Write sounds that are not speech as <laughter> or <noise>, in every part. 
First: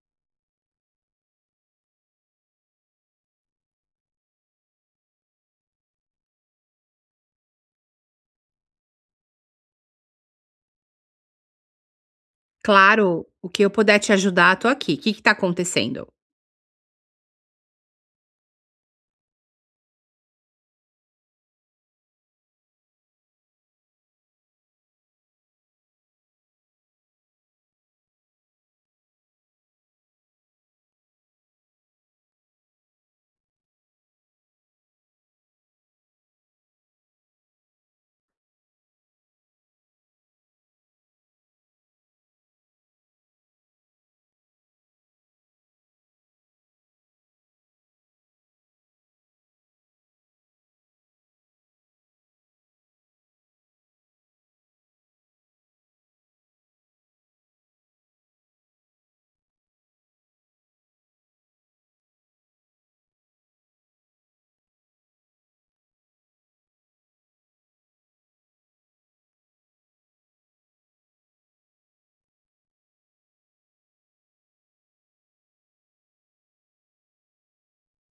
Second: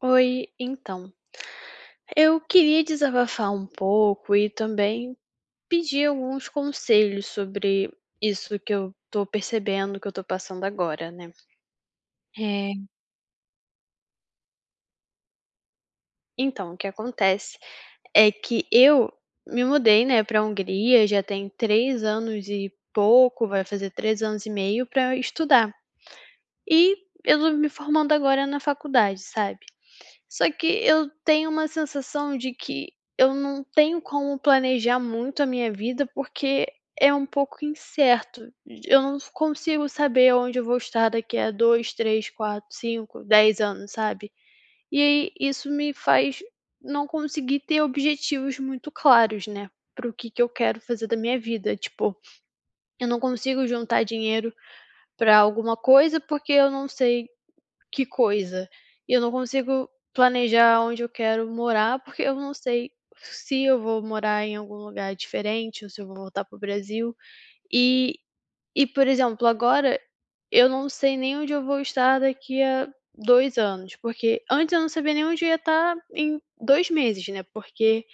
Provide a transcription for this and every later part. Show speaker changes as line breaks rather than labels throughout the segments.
Oi, então, eu queria desabafar um pouco e também pedir alguns conselhos sobre isso que eu tô percebendo, que eu tô passando agora, né. Eh,
Claro, o que eu puder te ajudar, tô aqui. O que que tá acontecendo?
então, o que acontece é que eu me mudei, né, pra Hungria já tem 3 anos e pouco, vai fazer 3 anos e meio pra estudar. E eu tô me formando agora na faculdade, sabe. Só que eu tenho uma sensação de que eu não tenho como planejar muito a minha vida, porque é um pouco incerto. Eu não consigo saber onde eu vou estar daqui a 2, 3, 4, 5, 10 anos, sabe? E aí isso me faz não conseguir ter objetivos muito claros, né? Para o que, que eu quero fazer da minha vida. Tipo, eu não consigo juntar dinheiro para alguma coisa porque eu não sei que coisa. E eu não consigo planejar onde eu quero morar, porque eu não sei se eu vou morar em algum lugar diferente ou se eu vou voltar para o Brasil. E e, por exemplo, agora eu não sei nem onde eu vou estar daqui a 2 anos, porque antes eu não sabia nem onde eu ia estar em 2 meses, né, porque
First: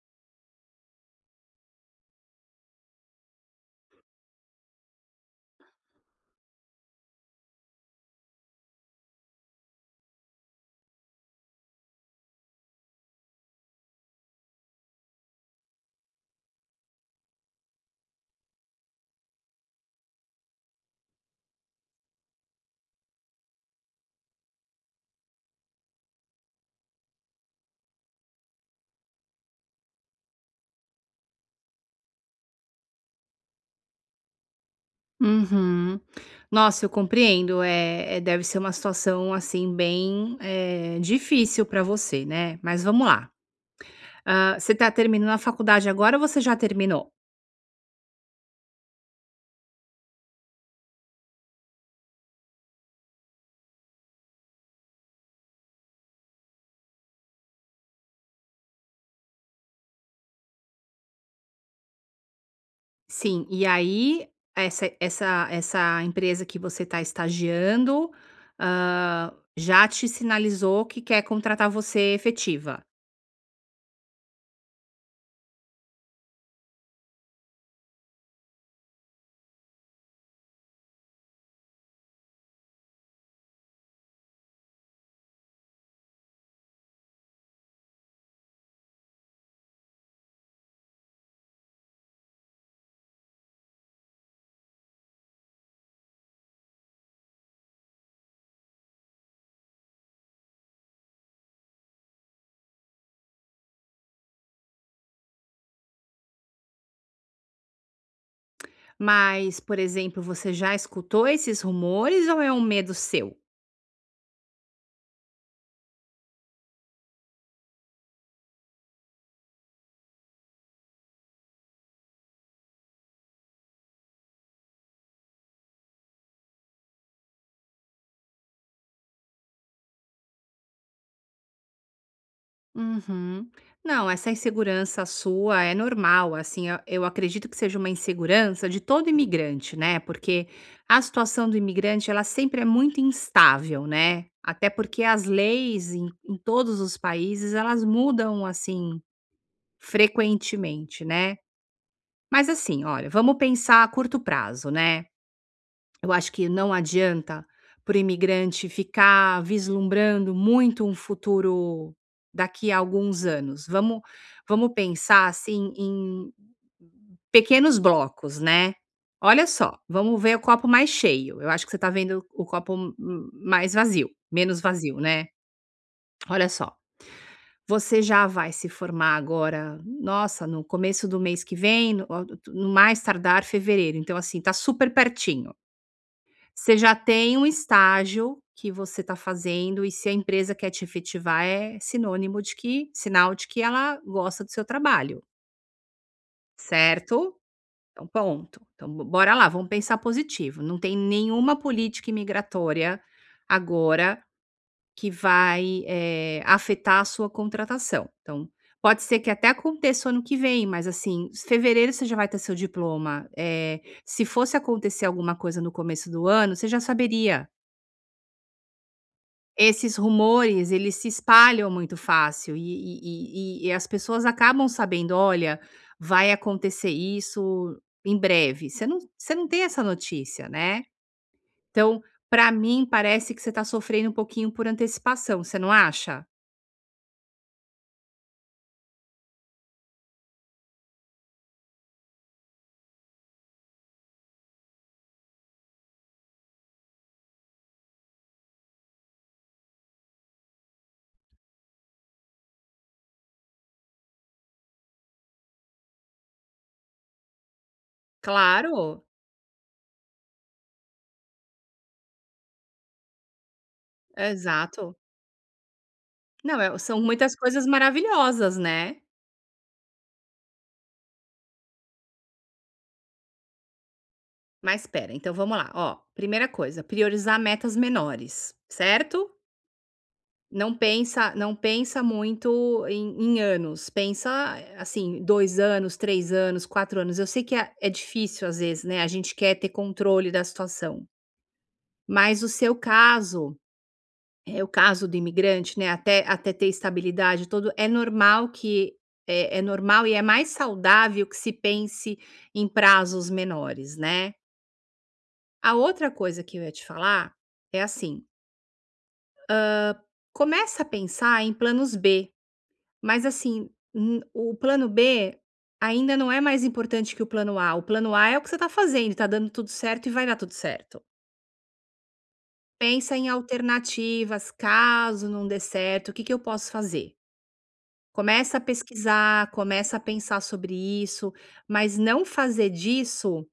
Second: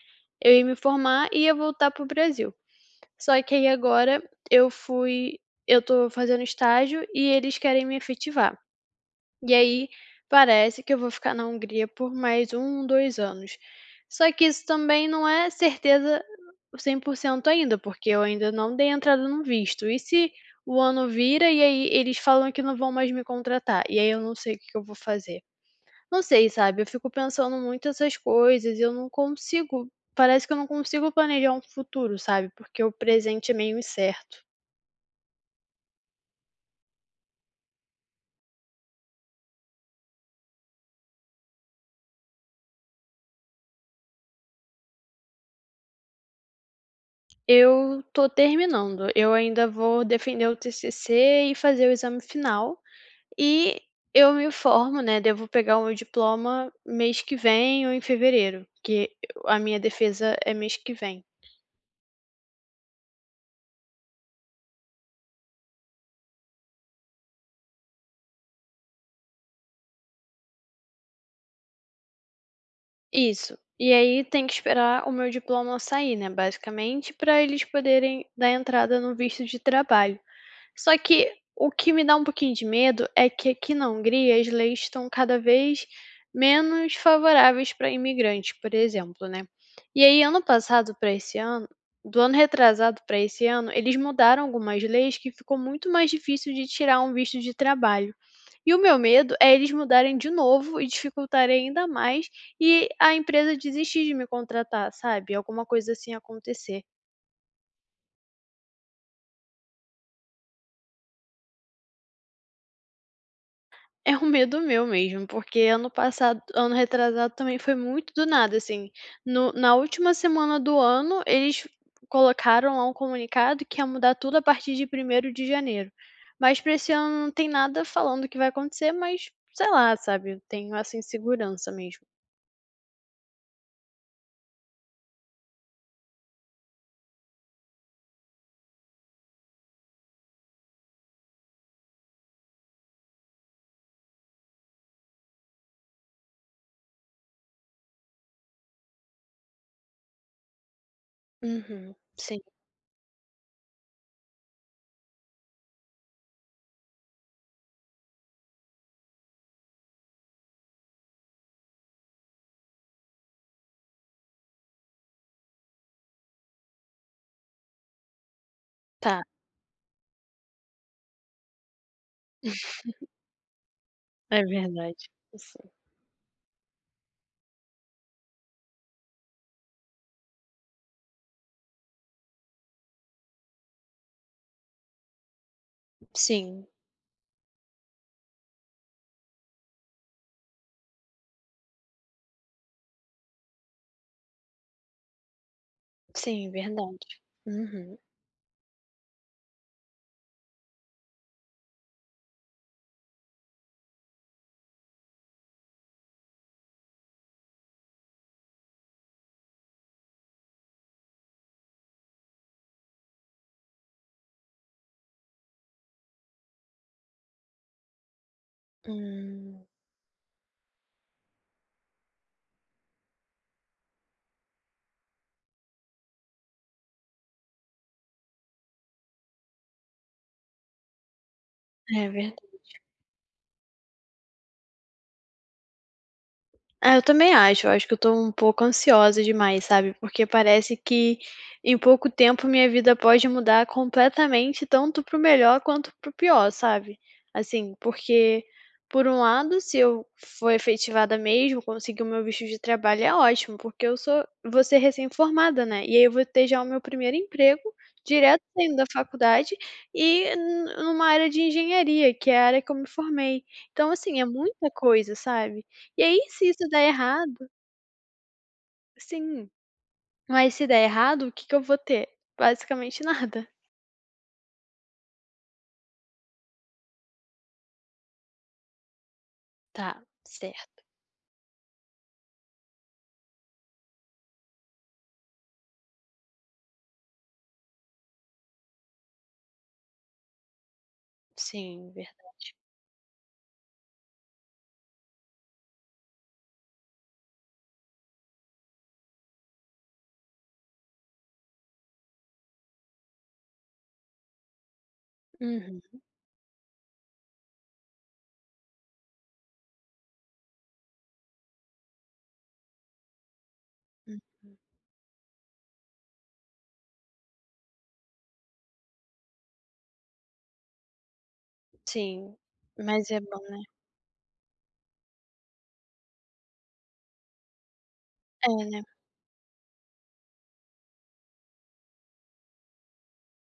eu ia me formar e ia voltar para o Brasil. Só que aí agora eu fui eu tô fazendo estágio e eles querem me efetivar. E aí parece que eu vou ficar na Hungria por mais 1, 2 anos. Só que isso também não é certeza 100% ainda, porque eu ainda não dei entrada no visto. E se o ano vira e aí eles falam que não vão mais me contratar? E aí eu não sei o que que eu vou fazer. Não sei, sabe? Eu fico pensando muito essas coisas e eu não consigo. Parece que eu não consigo planejar um futuro, sabe? Porque o presente é meio incerto.
Uhum. Nossa, eu compreendo. Deve ser uma situação assim bem difícil para você, né? Mas vamos lá. Ah, você está terminando a faculdade agora ou você já terminou?
Eu tô terminando. Eu ainda vou defender o TCC e fazer o exame final. E eu me formo, né, devo pegar o meu diploma mês que vem ou em fevereiro, que a minha defesa é mês que vem.
Sim. E aí essa empresa que você está estagiando já te sinalizou que quer contratar você efetiva.
Isso. E aí tem que esperar o meu diploma sair, né, basicamente, para eles poderem dar entrada no visto de trabalho. Só que o que me dá um pouquinho de medo é que aqui na Hungria as leis estão cada vez menos favoráveis para imigrantes, por exemplo, né. E aí ano passado para esse ano do ano retrasado para esse ano, eles mudaram algumas leis que ficou muito mais difícil de tirar um visto de trabalho. E o meu medo é eles mudarem de novo e dificultarem ainda mais e a empresa desistir de me contratar, sabe, alguma coisa assim acontecer.
Mas, por exemplo, você já escutou esses rumores ou é um medo seu?
É um medo meu mesmo, porque ano passado ano retrasado também foi muito do nada, assim. No na última semana do ano, eles colocaram lá um comunicado que ia mudar tudo a partir de 1º de janeiro. Mas pra esse ano não tem nada falando o que vai acontecer, mas, sei lá, sabe, eu tenho essa insegurança mesmo.
Uhum. Não, essa insegurança sua é normal, assim, eu acredito que seja uma insegurança de todo imigrante, né? Porque a situação do imigrante, ela sempre é muito instável, né? Até porque as leis em todos os países, elas mudam, assim, frequentemente, né?
Uhum. Sim,
Mas assim, olha, vamos pensar a curto prazo, né? Eu acho que não adianta para o imigrante ficar vislumbrando muito um futuro daqui a alguns anos. Vamos pensar assim em pequenos blocos, né?
tá.
Olha só, vamos ver o copo mais cheio. Eu acho que você está vendo o copo mais vazio,
É
menos
verdade.
vazio, né?
Sim.
Olha só, você já vai se formar agora, nossa, no começo do mês que vem, no mais tardar fevereiro. Então, assim, tá super pertinho.
Sim,
Você já tem um estágio que você está fazendo e se a empresa quer te efetivar é sinônimo de que sinal de que ela gosta do seu trabalho,
sim, verdade.
certo?
Uhum.
Então ponto. Então bo bora lá, vamos pensar positivo, não tem nenhuma política imigratória agora que vai, afetar a sua contratação. Então, pode ser que até aconteça o ano que vem, mas assim, fevereiro você já vai ter seu diploma, se fosse acontecer alguma coisa no começo do ano, você já saberia.
Hum,
Esses rumores, eles se espalham muito fácil e as pessoas acabam sabendo: "Olha, vai acontecer isso em breve". Você não tem essa notícia, né. Então,
é
para
verdade.
mim, parece que você está sofrendo um pouquinho por antecipação, você não acha?
Ah, eu também acho. Eu acho que eu tô um pouco ansiosa demais, sabe? Porque parece que em pouco tempo minha vida pode mudar completamente, tanto para o melhor quanto para o pior, sabe? Assim, porque por um lado, se eu for efetivada mesmo, conseguir o meu visto de trabalho é ótimo, porque eu sou vou ser recém-formada, né? E aí eu vou ter já o meu primeiro emprego, direto saindo da
Claro,
faculdade e numa área de engenharia, que é a área que eu me formei. Então, assim, é muita
exato.
coisa, sabe? E aí, se
Não,
isso der
são muitas
errado
coisas maravilhosas, né.
sim, mas se der errado, o que que eu vou ter? Basicamente <laughs> nada.
Mas espera, então vamos lá, ó, primeira coisa, priorizar metas menores, certo?
Tá, certo.
Não pensa muito em anos, pensa, assim, 2 anos, 3 anos, 4 anos. Eu sei que é difícil às vezes, né, a gente quer ter controle da situação,
Sim, verdade.
mas o seu caso, o caso do imigrante, né, até ter estabilidade e tudo, é normal que é normal e é mais saudável que se pense em prazos menores, né. A
Uhum,
outra coisa que eu ia te falar é assim, começa a pensar em planos B. Mas assim, n o
uhum.
plano B ainda não é mais importante que o plano A. O plano A é o que você está fazendo, está dando tudo certo e vai dar tudo certo.
Sim, mas
Pensa
é
em
bom, né.
alternativas, caso não dê certo, o que que eu posso fazer?
É,
Começa a
né.
pesquisar, começa a pensar sobre isso, mas não fazer disso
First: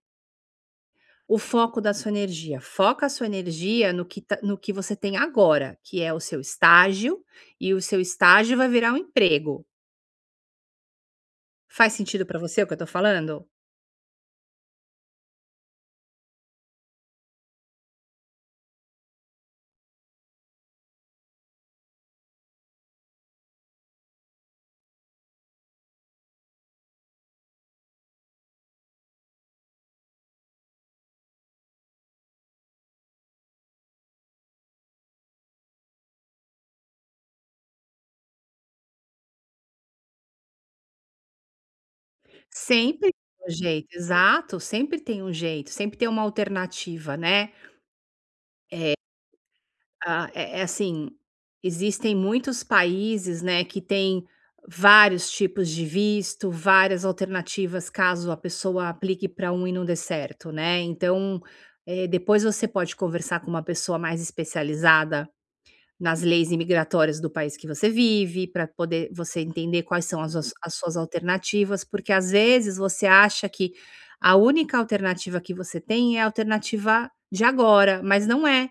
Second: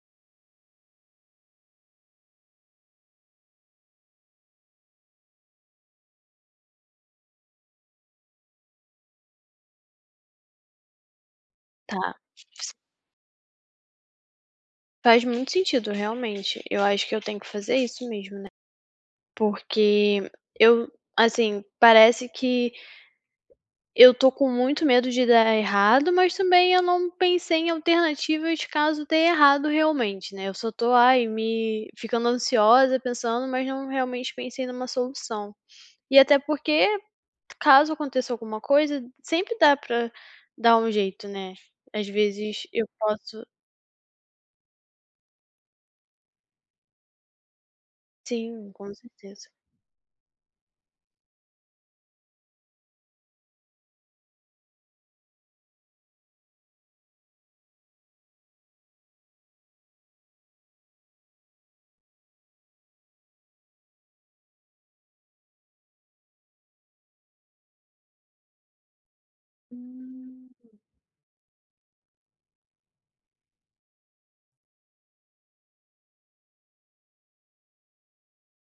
o foco da sua energia. Foca a sua energia no que você tem agora, que é o seu estágio, e o seu estágio vai virar um emprego. Faz
Tá.
sentido para você o que eu tô falando?
Faz muito sentido, realmente. Eu acho que eu tenho que fazer isso mesmo, né. Porque eu assim, parece que eu tô com muito medo de dar errado, mas também eu não pensei em alternativas caso dê errado realmente, né. Eu só tô, ai, me ficando ansiosa pensando, mas não realmente pensei numa solução. E até porque, caso aconteça alguma coisa, sempre dá pra dar um jeito, né. Às vezes eu
Sempre
posso
tem um jeito, exato, sempre tem um jeito, sempre tem uma alternativa, né.
sim, com certeza.
Ah, é assim, existem muitos países, né, que têm vários tipos de visto, várias alternativas caso a pessoa aplique para um e não dê certo, né. Então, depois você pode conversar com uma pessoa mais especializada nas leis imigratórias do país que você vive, para poder você entender quais são as
Hum.
as as suas alternativas, porque às vezes você acha que a única alternativa que você tem é a alternativa de agora, mas não é.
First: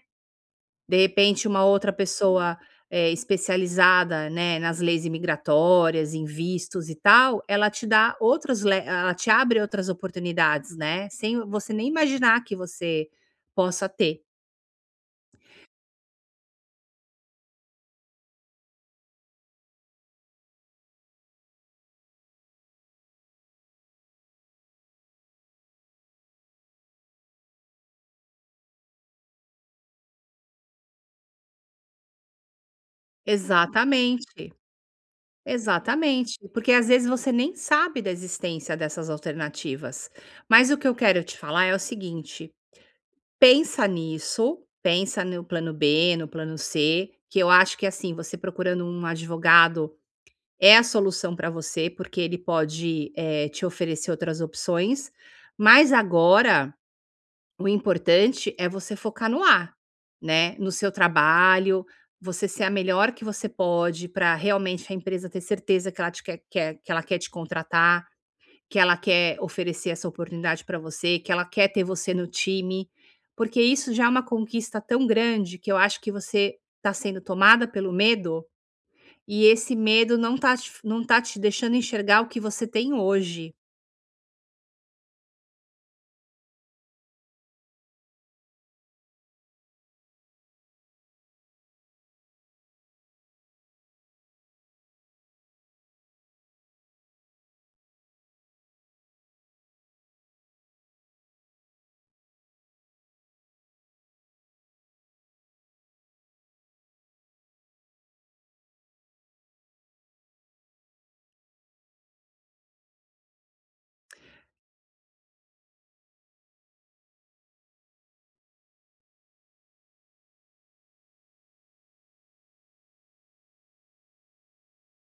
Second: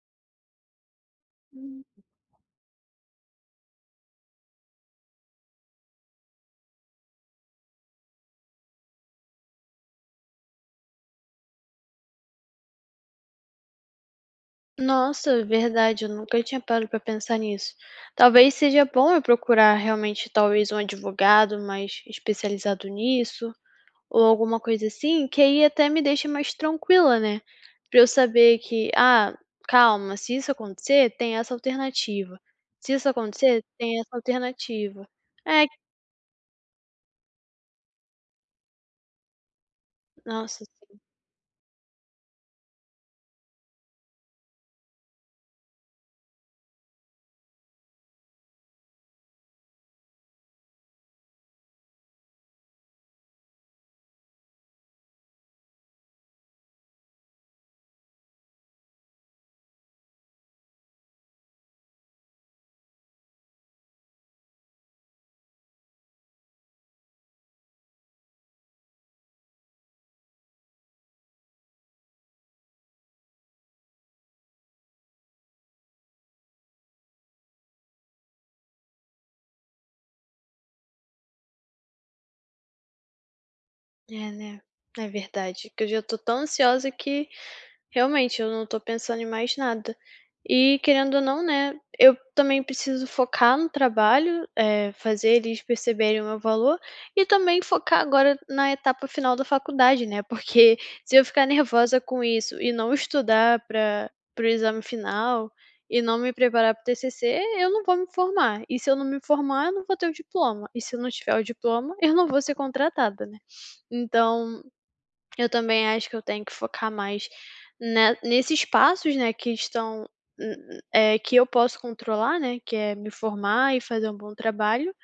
De repente uma outra pessoa, especializada, né, nas leis imigratórias, em vistos e tal, ela te dá outros le ela te abre outras oportunidades, né, sem você nem imaginar que você possa ter.
Nossa, verdade, eu nunca tinha parado para pensar nisso. Talvez seja bom eu procurar realmente talvez um advogado mais especializado nisso, ou alguma coisa assim, que aí até me deixa mais tranquila, né? Para eu saber que, ah, calma, se isso acontecer, tem essa alternativa. Se isso acontecer, tem essa
Exatamente.
alternativa. É,
Exatamente, porque às vezes você nem sabe da existência dessas alternativas.
nossa,
Mas o que eu quero te falar é o seguinte: pensa nisso, pensa no plano B, no plano C, que eu acho que assim, você procurando um advogado é a solução para você, porque ele pode te oferecer outras opções. Mas agora o importante é você focar no A, né, no seu trabalho, você ser a melhor que você pode para realmente a empresa ter certeza que ela te quer que ela quer te contratar, que ela quer oferecer essa oportunidade para você, que ela quer ter você no time, porque isso já é uma conquista tão grande que eu acho que você está sendo tomada pelo medo, e esse medo não tá te deixando enxergar o que você tem hoje.
é, né? É verdade, que eu já tô tão ansiosa que realmente, eu não tô pensando em mais nada. E querendo ou não, né, eu também preciso focar no trabalho, fazer eles perceberem o meu valor e também focar agora na etapa final da faculdade, né, porque <laughs> se eu ficar nervosa com isso e não estudar pra para o exame final e não me preparar para o TCC, eu não vou me formar. E se eu não me formar, eu não vou ter o diploma. E se eu não tiver o diploma, <laughs> eu não vou ser contratada, né. Então eu também acho que eu tenho que focar mais ne nesses passos, né, que estão que eu posso controlar, né, que é me formar e fazer um bom trabalho,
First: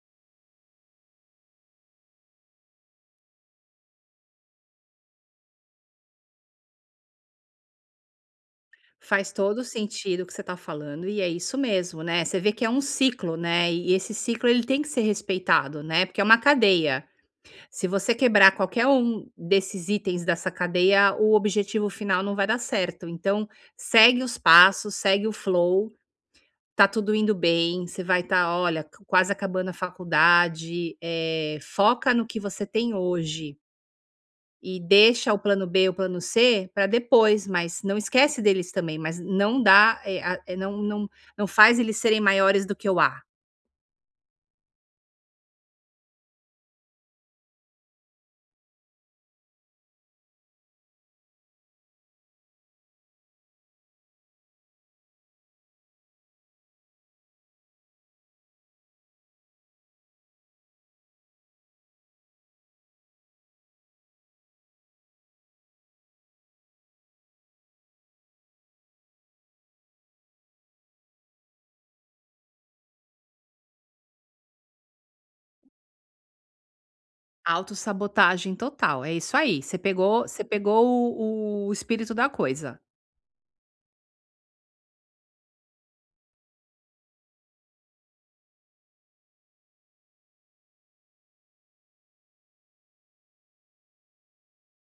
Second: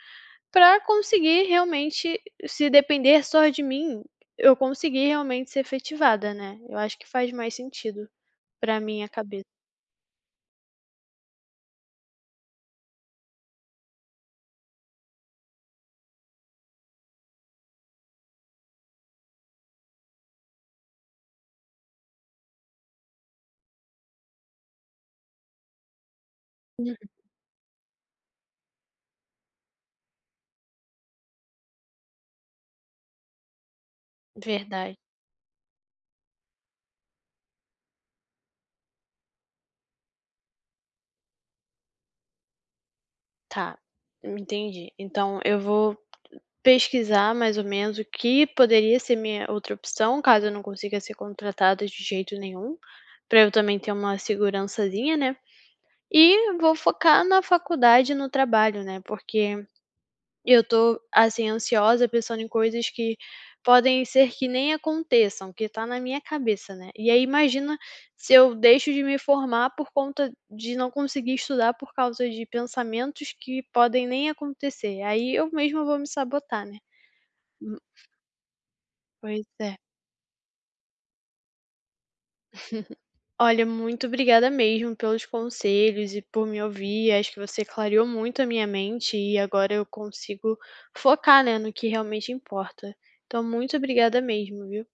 para conseguir realmente, se depender só de mim, eu conseguir realmente ser efetivada, né. Eu acho que faz mais sentido pra minha
Faz
cabeça.
todo o sentido o que você está falando e é isso mesmo, né, você vê que é um ciclo, né, e esse ciclo ele tem que ser respeitado, né, porque é uma cadeia. Se você quebrar qualquer um desses itens dessa cadeia, o objetivo final não vai dar certo. Então, segue os passos, segue o flow, tá
Uhum.
tudo indo bem, você vai estar, olha, quase acabando a faculdade, foca no que você tem hoje. E
Verdade,
deixa o plano B, o plano C para depois, mas não esquece deles também, mas não dá, não faz eles serem maiores do que o A.
tá, entendi. Então eu vou pesquisar mais ou menos o que poderia ser minha outra opção, caso eu não consiga ser contratada de jeito nenhum, para eu também ter uma segurançazinha, né. E vou focar na faculdade e no trabalho, né, porque eu tô, assim, ansiosa pensando em coisas que podem ser que nem aconteçam, que tá na minha cabeça, né. E aí imagina se eu deixo de me formar por conta de não conseguir estudar por causa de pensamentos que podem nem acontecer, aí eu mesma vou me sabotar, né.
Autossabotagem total, é isso
Pois
aí,
é.
você pegou o espírito da coisa.
Olha, muito obrigada mesmo pelos conselhos e por me ouvir. Acho que você clareou muito a minha mente e agora eu consigo focar, né, no que realmente importa. Então, muito obrigada mesmo, viu?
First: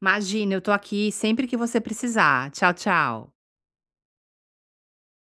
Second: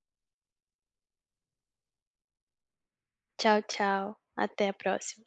Imagina, eu tô aqui sempre que você precisar. Tchau, tchau.
Tchau, tchau. Até a próxima.